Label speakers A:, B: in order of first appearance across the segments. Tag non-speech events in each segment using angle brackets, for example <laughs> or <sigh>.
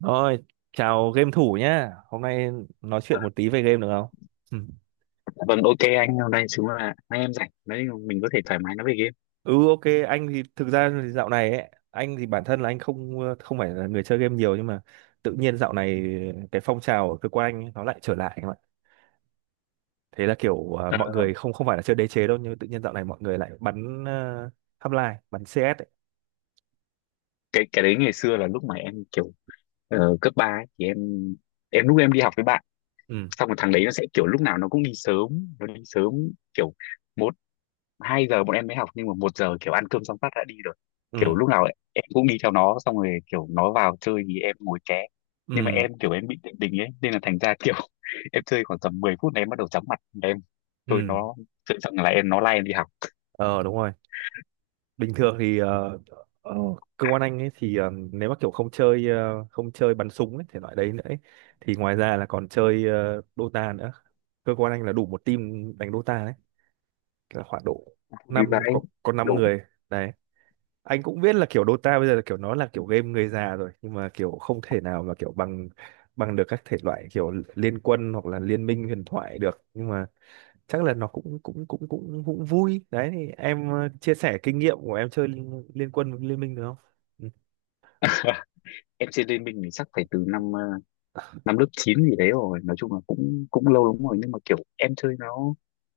A: Rồi, chào game thủ nhá. Hôm nay nói chuyện một tí về game được không? Ừ,
B: Vâng, ok anh, hôm nay chúng là nay em rảnh đấy, mình có thể thoải mái nói về game.
A: ừ, ok, anh thì thực ra thì dạo này ấy, anh thì bản thân là anh không không phải là người chơi game nhiều nhưng mà tự nhiên dạo này cái phong trào ở cơ quan anh ấy, nó lại trở lại em ạ. Thế là kiểu
B: Ờ,
A: mọi người không không phải là chơi đế chế đâu nhưng tự nhiên dạo này mọi người lại bắn Half-Life, bắn CS ấy.
B: cái đấy ngày xưa là lúc mà em kiểu cấp 3 ấy, thì em lúc em đi học với bạn,
A: Ừ,
B: xong rồi thằng đấy nó sẽ kiểu lúc nào nó cũng đi sớm, nó đi sớm kiểu một, hai giờ bọn em mới học nhưng mà một giờ kiểu ăn cơm xong phát đã đi rồi. Kiểu
A: ừ,
B: lúc nào em cũng đi theo nó, xong rồi kiểu nó vào chơi thì em ngồi ké. Nhưng mà
A: ừ,
B: em kiểu em bị định tình ấy, nên là thành ra kiểu <laughs> em chơi khoảng tầm 10 phút là em bắt đầu chóng mặt. Em tôi
A: ừ.
B: nó chơi xong là em nó lai em đi học.
A: Ờ đúng rồi. Bình thường thì ờ, cơ quan anh ấy thì nếu mà kiểu không chơi không chơi bắn súng ấy, thể loại đấy nữa ấy, thì ngoài ra là còn chơi Dota nữa. Cơ quan anh là đủ một team đánh Dota đấy, là khoảng độ
B: Vì
A: năm,
B: vậy
A: có năm
B: đủ
A: người đấy. Anh cũng biết là kiểu Dota bây giờ là kiểu nó là kiểu game người già rồi nhưng mà kiểu không thể nào mà kiểu bằng bằng được các thể loại kiểu liên quân hoặc là liên minh huyền thoại được, nhưng mà chắc là nó cũng cũng cũng cũng cũng vui đấy. Thì em chia sẻ kinh nghiệm của em chơi liên quân với liên minh được không? Ừ,
B: em MC Lê Minh mình chắc phải từ năm năm lớp 9 gì đấy rồi, nói chung là cũng cũng lâu lắm rồi, nhưng mà kiểu em chơi nó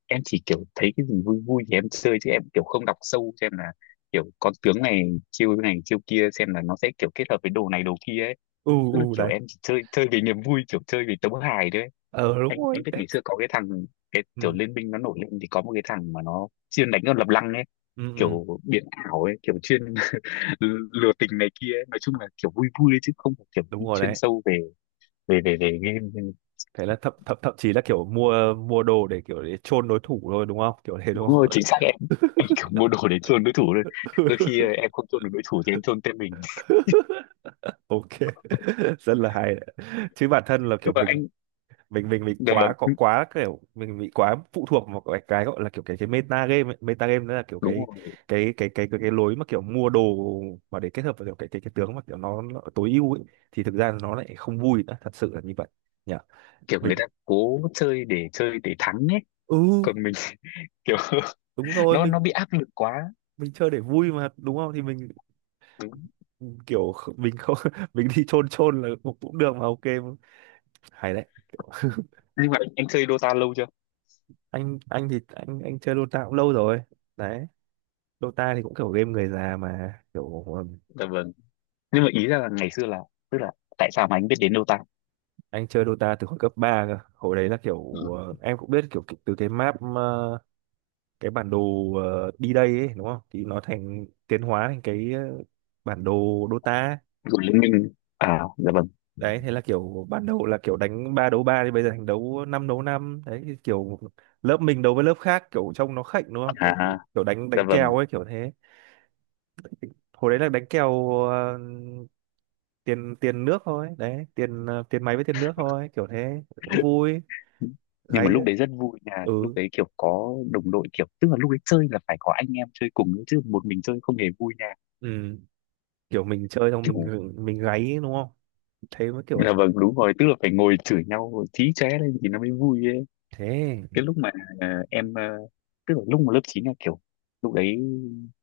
B: em chỉ kiểu thấy cái gì vui vui thì em chơi, chứ em kiểu không đọc sâu xem là kiểu con tướng này, chiêu này chiêu kia xem là nó sẽ kiểu kết hợp với đồ này đồ kia ấy.
A: ừ,
B: Tức là
A: ừ,
B: kiểu
A: đấy.
B: em chỉ chơi chơi vì niềm vui, kiểu chơi vì tấu hài đấy.
A: Ờ
B: anh
A: đúng rồi
B: anh biết
A: đấy.
B: ngày xưa có cái thằng, cái
A: Ừ,
B: kiểu Liên Minh nó nổi lên thì có một cái thằng mà nó chuyên đánh con lập lăng ấy,
A: ừ, ừ,
B: kiểu biến ảo ấy, kiểu chuyên lừa tình này kia ấy. Nói chung là kiểu vui vui ấy, chứ không phải kiểu
A: đúng
B: đi
A: rồi
B: chuyên
A: đấy.
B: sâu về về game.
A: Thế là thậm thậm thậm chí là kiểu mua mua đồ để kiểu để chôn đối thủ thôi đúng không, kiểu thế đúng
B: Đúng rồi,
A: không.
B: chính xác em kiểu mua đồ để chôn đối thủ thôi. Đôi khi em
A: <laughs>
B: không chôn được đối thủ thì em chôn tên mình.
A: Ok, rất là hay đấy. Chứ bản thân là
B: Nhưng
A: kiểu
B: mà
A: mình
B: anh,
A: mình mình mình
B: dạ
A: quá có
B: vâng,
A: quá kiểu mình bị quá phụ thuộc vào cái gọi là kiểu cái meta game ấy. Meta game đó là kiểu
B: đúng rồi,
A: cái lối mà kiểu mua đồ mà để kết hợp với kiểu cái tướng mà kiểu nó tối ưu ấy, thì thực ra nó lại không vui nữa, thật sự là như vậy nhỉ.
B: kiểu người
A: Mình,
B: ta cố chơi để thắng ấy,
A: ừ
B: còn mình <laughs> kiểu
A: đúng rồi,
B: nó bị áp lực quá.
A: mình chơi để vui mà đúng không, thì mình
B: Đúng.
A: kiểu mình không, <laughs> mình đi chôn chôn là cũng cũng được mà. Ok, hay đấy, kiểu,
B: Nhưng mà anh chơi Dota lâu chưa?
A: anh thì anh chơi Dota cũng lâu rồi đấy. Dota thì cũng kiểu game người già mà kiểu,
B: Dạ vâng, nhưng mà ý ra là ngày xưa là, tức là tại sao mà anh biết đến Dota
A: anh chơi Dota từ hồi cấp 3 cơ. Hồi đấy là kiểu em cũng biết kiểu từ cái map cái bản đồ đi đây ấy đúng không, thì nó thành tiến hóa thành cái bản đồ Dota
B: của Liên Minh? À dạ vâng,
A: đấy. Thế là kiểu ban đầu là kiểu đánh ba đấu ba thì bây giờ thành đấu năm đấy, thì kiểu lớp mình đấu với lớp khác kiểu trông nó khệnh đúng không,
B: à
A: kiểu kiểu đánh
B: dạ
A: đánh kèo
B: vâng,
A: ấy kiểu thế. Hồi đấy là đánh kèo tiền tiền nước thôi đấy, tiền tiền máy với tiền nước thôi kiểu thế cũng vui.
B: nhưng mà
A: Gáy,
B: lúc đấy rất vui là
A: ừ,
B: lúc đấy kiểu có đồng đội, kiểu tức là lúc đấy chơi là phải có anh em chơi cùng ấy, chứ một mình chơi không hề vui nha.
A: ừ, kiểu mình chơi xong mình
B: Kiểu
A: mình gáy đúng không, thế mới kiểu
B: là vâng
A: là
B: đúng rồi, tức là phải ngồi chửi nhau chí chóe lên thì nó mới vui ấy.
A: thế.
B: Cái lúc mà ờ, em ờ, tức là lúc mà lớp 9 là kiểu lúc đấy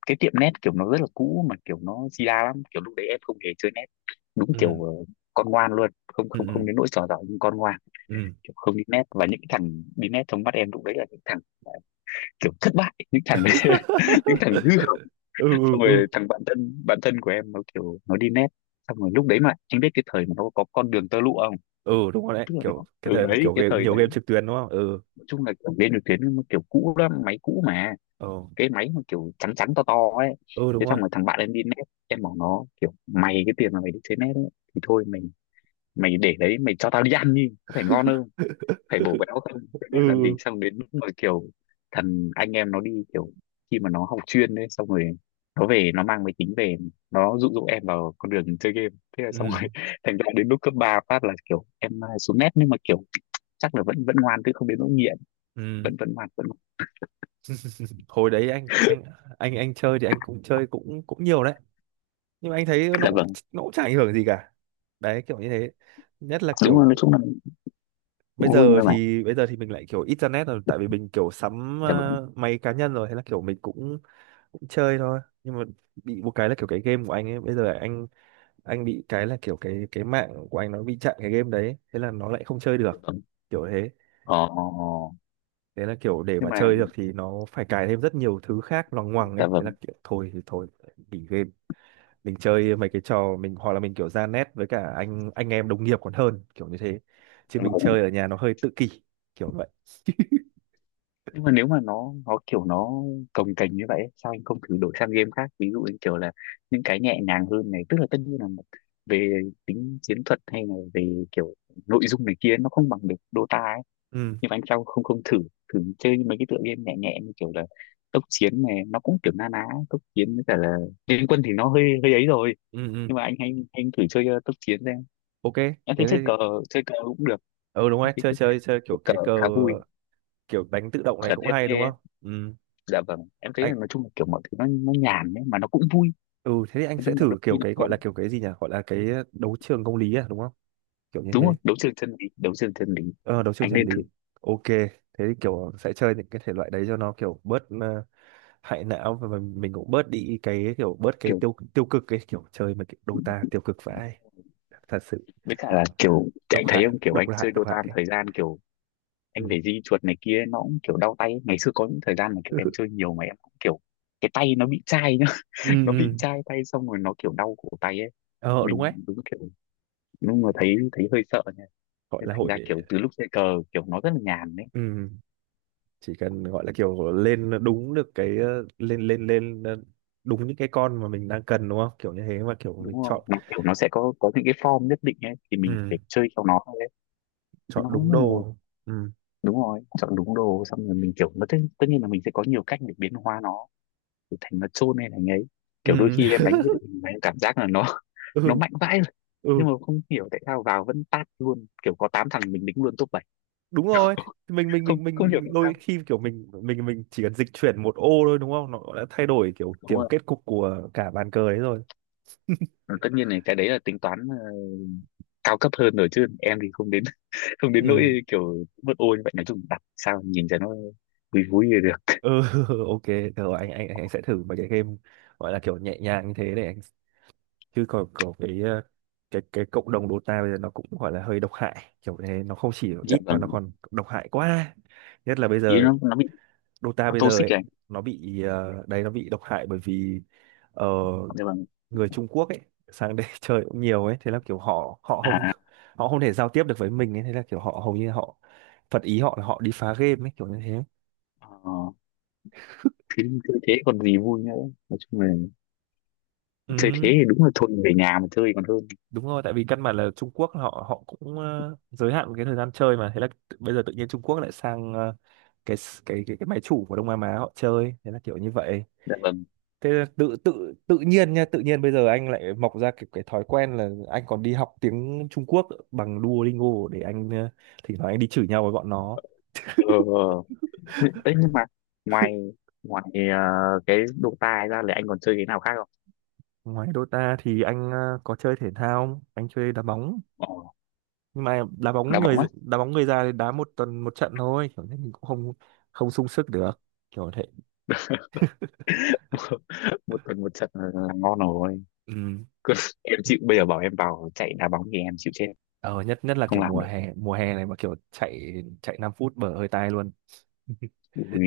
B: cái tiệm net kiểu nó rất là cũ mà kiểu nó di đa lắm, kiểu lúc đấy em không hề chơi net. Đúng
A: Ừ,
B: kiểu con ngoan luôn, không không không
A: ừ,
B: đến nỗi trò giỏi nhưng con ngoan,
A: ừ, ừ.
B: kiểu không đi net, và những cái thằng đi net trong mắt em lúc đấy là những thằng kiểu thất bại, những thằng đấy, <laughs> những thằng
A: <laughs>
B: hư hỏng.
A: Ừ, ừ,
B: Xong
A: ừ,
B: rồi thằng bạn thân của em nó kiểu nó đi nét, xong rồi lúc đấy mà anh biết cái thời mà nó có con đường tơ lụa không?
A: ừ, đúng rồi đấy,
B: Tức là nó
A: kiểu cái
B: từ
A: thời
B: đấy
A: kiểu
B: cái
A: game,
B: thời
A: nhiều
B: đấy
A: game trực tuyến đúng không. Ừ,
B: nói chung là kiểu lên được tuyến nó kiểu cũ lắm, máy cũ mà,
A: ừ,
B: cái máy mà kiểu trắng trắng to to ấy.
A: ừ, đúng
B: Thế xong
A: rồi.
B: rồi thằng bạn em đi nét, em bảo nó kiểu mày cái tiền mà mày đi chơi nét ấy thì thôi mày mày để đấy mày cho tao đi ăn đi có phải ngon không, phải bổ béo không, cái
A: <laughs>
B: nét
A: Ừ,
B: làm gì. Xong đến lúc mà kiểu thằng anh em nó đi kiểu khi mà nó học chuyên đấy, xong rồi nó về nó mang máy tính về, nó dụ dỗ em vào con đường chơi game. Thế là xong rồi
A: ừ,
B: <laughs> thành ra đến lúc cấp 3 phát là kiểu em à, xuống nét, nhưng mà kiểu chắc là vẫn vẫn ngoan chứ không đến nỗi nghiện,
A: ừ,
B: vẫn vẫn ngoan vẫn ngoan.
A: hồi đấy anh chơi thì anh cũng chơi cũng cũng nhiều đấy, nhưng mà anh thấy nó
B: Dạ
A: cũng,
B: vâng,
A: nó cũng chả ảnh hưởng gì cả đấy, kiểu như thế. Nhất là
B: đúng rồi, nói
A: kiểu
B: chung là cũng vui thôi mà.
A: bây giờ thì mình lại kiểu ít ra nét rồi, tại vì mình kiểu sắm
B: Dạ vâng,
A: máy cá nhân rồi, hay là kiểu mình cũng cũng chơi thôi, nhưng mà bị một cái là kiểu cái game của anh ấy bây giờ là anh bị cái là kiểu cái mạng của anh nó bị chặn cái game đấy, thế là nó lại không chơi
B: dạ
A: được,
B: vâng,
A: kiểu thế.
B: ờ ờ, ờ.
A: Thế là kiểu để
B: Nhưng
A: mà
B: mà
A: chơi được thì nó phải cài thêm rất nhiều thứ khác loằng ngoằng ấy,
B: dạ
A: thế là
B: vâng,
A: kiểu thôi thì thôi, nghỉ game. Mình chơi mấy cái trò mình, hoặc là mình kiểu ra net với cả anh em đồng nghiệp còn hơn kiểu như thế, chứ
B: dạ
A: mình
B: vâng,
A: chơi ở nhà nó hơi tự kỷ, kiểu vậy.
B: nhưng mà nếu mà nó kiểu nó cồng kềnh như vậy ấy, sao anh không thử đổi sang game khác, ví dụ như kiểu là những cái nhẹ nhàng hơn này, tức là tất nhiên là về tính chiến thuật hay là về kiểu nội dung này kia nó không bằng được Dota ấy,
A: Ừ,
B: nhưng mà anh sao không không thử, thử chơi mấy cái tựa game nhẹ nhẹ như kiểu là tốc chiến này, nó cũng kiểu na ná tốc chiến, với cả là liên quân thì nó hơi hơi ấy rồi.
A: ừ, ừ,
B: Nhưng mà anh, hay anh thử chơi tốc chiến xem.
A: ok,
B: Anh thấy
A: thế
B: chơi
A: thì
B: cờ, chơi cờ cũng được.
A: ừ đúng
B: Anh
A: rồi,
B: chơi
A: chơi chơi chơi kiểu
B: cờ
A: cái cờ,
B: khá vui
A: kiểu đánh tự động này
B: ở
A: cũng hay đúng
B: TFT.
A: không. Ừ,
B: Dạ vâng, em thấy là
A: anh,
B: nói chung là kiểu mọi thứ nó nhàn ấy mà nó cũng vui.
A: ừ thế thì anh
B: Nói
A: sẽ
B: chung là đôi
A: thử kiểu
B: khi nó
A: cái
B: có
A: gọi là kiểu cái gì nhỉ, gọi là cái đấu trường công lý à đúng không, kiểu như
B: đúng rồi,
A: thế.
B: đấu trường chân lý, đấu trường chân lý,
A: Ờ đấu trường
B: anh
A: chân
B: nên
A: lý,
B: thử.
A: ok, thế thì kiểu sẽ chơi những cái thể loại đấy cho nó kiểu bớt hại não, và mình cũng bớt đi cái kiểu bớt cái
B: Kiểu
A: tiêu tiêu cực, cái kiểu chơi mà kiểu Dota tiêu cực vãi, thật sự.
B: với cả là kiểu
A: Độc
B: anh thấy
A: hại,
B: không, kiểu
A: độc
B: anh
A: hại,
B: chơi
A: độc
B: Dota một
A: hại.
B: thời gian kiểu
A: Ừ,
B: anh phải di chuột này kia nó cũng kiểu đau tay ấy. Ngày xưa có những thời gian mà kiểu em
A: <laughs>
B: chơi nhiều mà em cũng kiểu cái tay nó bị chai nhá,
A: ừ,
B: <laughs> nó bị
A: ừ.
B: chai tay xong rồi nó kiểu đau cổ tay ấy.
A: Ờ đúng đấy,
B: Mình đúng kiểu đúng là thấy thấy hơi sợ nha,
A: gọi
B: nên
A: là
B: thành
A: hội.
B: ra kiểu từ lúc chơi cờ kiểu nó rất là nhàn đấy.
A: Ừm, chỉ cần gọi là kiểu lên đúng được cái lên lên lên đúng những cái con mà mình đang cần đúng không, kiểu như thế mà kiểu
B: Đúng
A: mình
B: rồi
A: chọn.
B: nó kiểu nó sẽ có những cái form nhất định ấy thì mình phải
A: Ừm,
B: chơi theo nó thôi. Thế
A: chọn
B: nó
A: đúng
B: là
A: đồ. Ừm,
B: đúng rồi, chọn đúng đồ, xong rồi mình kiểu nó tất nhiên là mình sẽ có nhiều cách để biến hóa nó, để thành nó chôn hay là ấy. Kiểu đôi
A: ừm,
B: khi em
A: <laughs>
B: đánh cái đội hình mà em cảm giác là nó <laughs> nó
A: ừ,
B: mạnh vãi rồi,
A: ừ,
B: nhưng mà không hiểu tại sao vào vẫn tát luôn, kiểu có 8 thằng mình đính luôn top bảy.
A: đúng rồi. Thì mình mình
B: Không
A: mình
B: không hiểu
A: mình
B: tại
A: đôi
B: sao,
A: khi kiểu mình mình chỉ cần dịch chuyển một ô thôi đúng không, nó đã thay đổi kiểu
B: đúng
A: kiểu
B: rồi,
A: kết cục của cả bàn cờ đấy rồi.
B: tất nhiên là cái đấy là tính toán cao cấp hơn rồi, chứ em thì không đến, <laughs> không đến
A: Ừm,
B: nỗi kiểu mất ô như vậy. Nói chung đặt sao nhìn cho nó vui vui thì được.
A: ừ, <laughs> ok, rồi anh anh sẽ thử mấy cái game gọi là kiểu nhẹ nhàng như thế để anh, chứ còn có cái cái cộng đồng Dota bây giờ nó cũng gọi là hơi độc hại, kiểu thế, nó không chỉ
B: Dạ
A: ít mà nó
B: vâng,
A: còn độc hại quá, nhất là bây
B: ý
A: giờ.
B: nó bị
A: Dota
B: nó
A: bây giờ
B: toxic rồi
A: ấy,
B: anh.
A: nó bị đấy, nó bị độc hại bởi vì ờ,
B: Dạ vâng,
A: người Trung Quốc ấy sang đây <laughs> chơi cũng nhiều ấy, thế là kiểu họ họ
B: à
A: không,
B: à.
A: họ không thể giao tiếp được với mình ấy, thế là kiểu họ hầu như họ phật ý, họ là họ đi phá game ấy, kiểu như thế.
B: Ờ, thế chơi thế còn gì vui nữa, nói chung là chơi
A: Ừ
B: thế thì đúng là thôi về nhà mà chơi còn hơn.
A: đúng rồi, tại vì căn bản là Trung Quốc họ họ cũng giới hạn cái thời gian chơi mà, thế là bây giờ tự nhiên Trung Quốc lại sang cái máy chủ của Đông Nam Á họ chơi, thế là kiểu như vậy.
B: Dạ vâng,
A: Thế là tự tự tự nhiên nha, tự nhiên bây giờ anh lại mọc ra cái thói quen là anh còn đi học tiếng Trung Quốc bằng Duolingo để anh thỉnh thoảng anh đi chửi nhau với bọn nó.
B: ờ đấy, nhưng mà ngoài, ngoài cái Dota ra là anh còn chơi cái nào khác không?
A: Ngoài Dota thì anh có chơi thể thao không? Anh chơi đá bóng,
B: Ồ,
A: nhưng mà
B: đá bóng á,
A: đá bóng người già thì đá một tuần một trận thôi, kiểu như mình cũng không không sung sức được, kiểu thế.
B: <laughs> một tuần một trận là ngon rồi.
A: Ừ.
B: Cứ- em chịu, bây giờ bảo em vào chạy đá bóng thì em chịu chết,
A: Ờ, nhất nhất là
B: không
A: kiểu
B: làm được.
A: mùa hè này mà kiểu chạy chạy 5 phút bở hơi tai luôn.
B: Ui,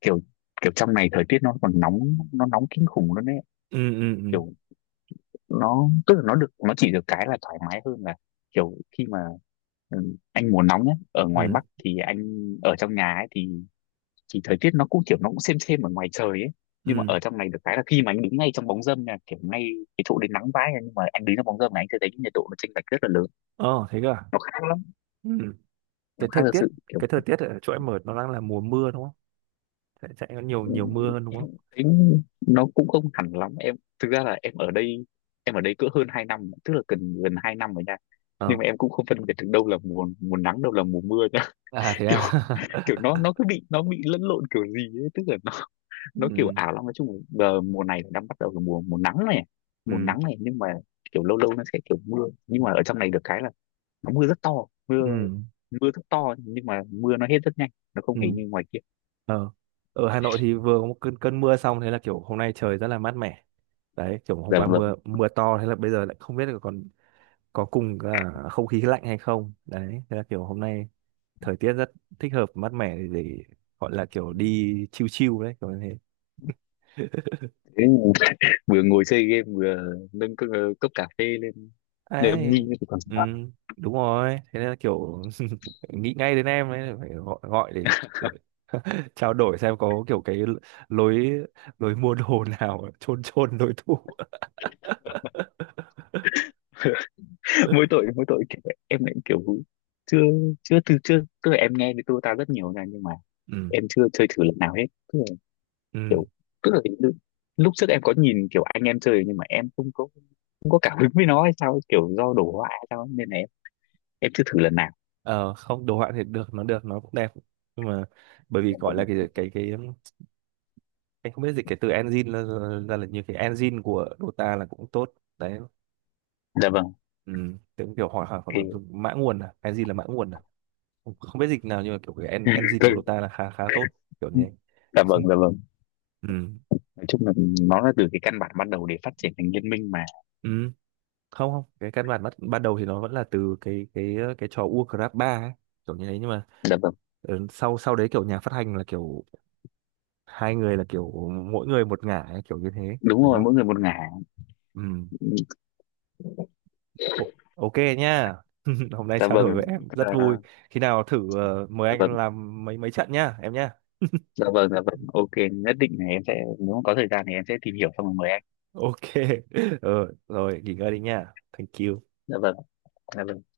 B: kiểu kiểu trong này thời tiết nó còn nóng, nó nóng kinh khủng luôn đấy.
A: Ừ, ừ, ừ,
B: Kiểu nó tức là nó được nó chỉ được cái là thoải mái hơn là kiểu khi mà ừ, anh mùa nóng nhé, ở ngoài
A: ừ,
B: Bắc thì anh ở trong nhà ấy thì thời tiết nó cũng kiểu nó cũng xem ở ngoài trời ấy, nhưng mà
A: ừ.
B: ở trong này được cái là khi mà anh đứng ngay trong bóng râm nha, kiểu ngay cái chỗ đến nắng vãi nha, nhưng mà anh đứng trong bóng râm này anh sẽ thấy cái nhiệt độ nó chênh lệch rất là lớn.
A: Ờ thế cơ à.
B: Nó khác lắm,
A: Ừ.
B: nó
A: Cái
B: khác
A: thời
B: thật
A: tiết
B: sự kiểu
A: cái thời tiết ở chỗ em ở nó đang là mùa mưa đúng không, chạy chạy có nhiều
B: ừ,
A: nhiều mưa hơn đúng không.
B: em thấy nó cũng không hẳn lắm. Em thực ra là em ở đây, em ở đây cỡ hơn 2 năm, tức là gần gần 2 năm rồi nha,
A: Ờ,
B: nhưng mà em cũng không phân biệt được đâu là mùa mùa nắng đâu là mùa mưa.
A: à thế à.
B: Kiểu kiểu
A: <laughs>
B: nó cứ bị nó bị lẫn lộn kiểu gì ấy, tức là nó kiểu
A: Ừ,
B: ảo lắm. Nói chung là giờ mùa này đang bắt đầu là mùa mùa nắng này, mùa
A: ừ,
B: nắng này, nhưng mà kiểu lâu lâu nó sẽ kiểu mưa. Nhưng mà ở trong này được cái là nó mưa rất to,
A: ừ,
B: mưa mưa rất to, nhưng mà mưa nó hết rất nhanh, nó không
A: ừ.
B: hề như ngoài kia.
A: Ờ, ở Hà Nội thì vừa có một cơn cơn mưa xong, thế là kiểu hôm nay trời rất là mát mẻ đấy, kiểu hôm
B: Dạ
A: qua
B: vâng.
A: mưa mưa to, thế là bây giờ lại không biết là còn có cùng cả không khí lạnh hay không đấy, thế là kiểu hôm nay thời tiết rất thích hợp, mát mẻ để gọi là kiểu đi chill chill đấy, kiểu như thế. <laughs>
B: Thế vừa ngồi chơi game vừa nâng cốc, cốc cà phê lên nhâm nhi
A: Ấy,
B: thì còn
A: ừ,
B: sao.
A: đúng rồi, thế nên là kiểu <laughs> nghĩ ngay đến em ấy, phải gọi gọi để <laughs> trao đổi xem có kiểu cái lối lối mua đồ <laughs> nào chôn chôn đối thủ.
B: <laughs> Mỗi tội mỗi tội kiểu em lại kiểu chưa, chưa từ chưa tức là em nghe thì tôi ta rất nhiều nha nhưng mà
A: <laughs> Ừ,
B: em chưa chơi thử lần nào hết. Tức là
A: ừ.
B: kiểu tức là lúc trước em có nhìn kiểu anh em chơi nhưng mà em không có không có cảm hứng với nó hay sao ấy, kiểu do đổ họa hay sao ấy, nên là em chưa thử lần nào.
A: Ờ không, đồ họa thì được, nó được, nó cũng đẹp, nhưng mà bởi vì
B: Dạ
A: gọi là
B: vâng,
A: cái em không biết dịch cái từ engine ra, ra là như cái engine của Dota là cũng tốt đấy.
B: dạ vâng,
A: Ừ. Tiếng kiểu hỏi hỏi hoặc là
B: thì
A: dùng mã nguồn à, cái gì là mã nguồn à, không không biết dịch nào, nhưng mà kiểu cái engine của
B: <laughs>
A: Dota là khá khá tốt, kiểu như
B: dạ
A: thế.
B: vâng dạ
A: <laughs>
B: vâng.
A: Ừ.
B: Nói chung là nó là từ cái căn bản ban đầu để phát triển thành liên minh mà.
A: Ừ. Không không, cái căn bản ban đầu thì nó vẫn là từ cái trò Warcraft 3 ấy, kiểu như thế, nhưng mà
B: Dạ vâng,
A: ừ, sau sau đấy kiểu nhà phát hành là kiểu hai người là kiểu mỗi người một ngả ấy, kiểu như thế
B: đúng
A: đúng
B: rồi,
A: không.
B: mỗi người một ngả.
A: Ừ. O- ok nhá. <laughs> Hôm nay
B: Dạ
A: trao đổi
B: vâng,
A: với em
B: Ờ,
A: rất vui, khi nào thử mời
B: dạ
A: anh
B: vâng,
A: làm mấy mấy trận nhá em nhá.
B: dạ vâng, dạ vâng, ok, nhất định là em sẽ, nếu mà có thời gian thì em sẽ tìm hiểu xong rồi mời anh.
A: Ok, <laughs> ờ, rồi nghỉ ngơi đi nha. Thank you.
B: Dạ vâng, dạ vâng.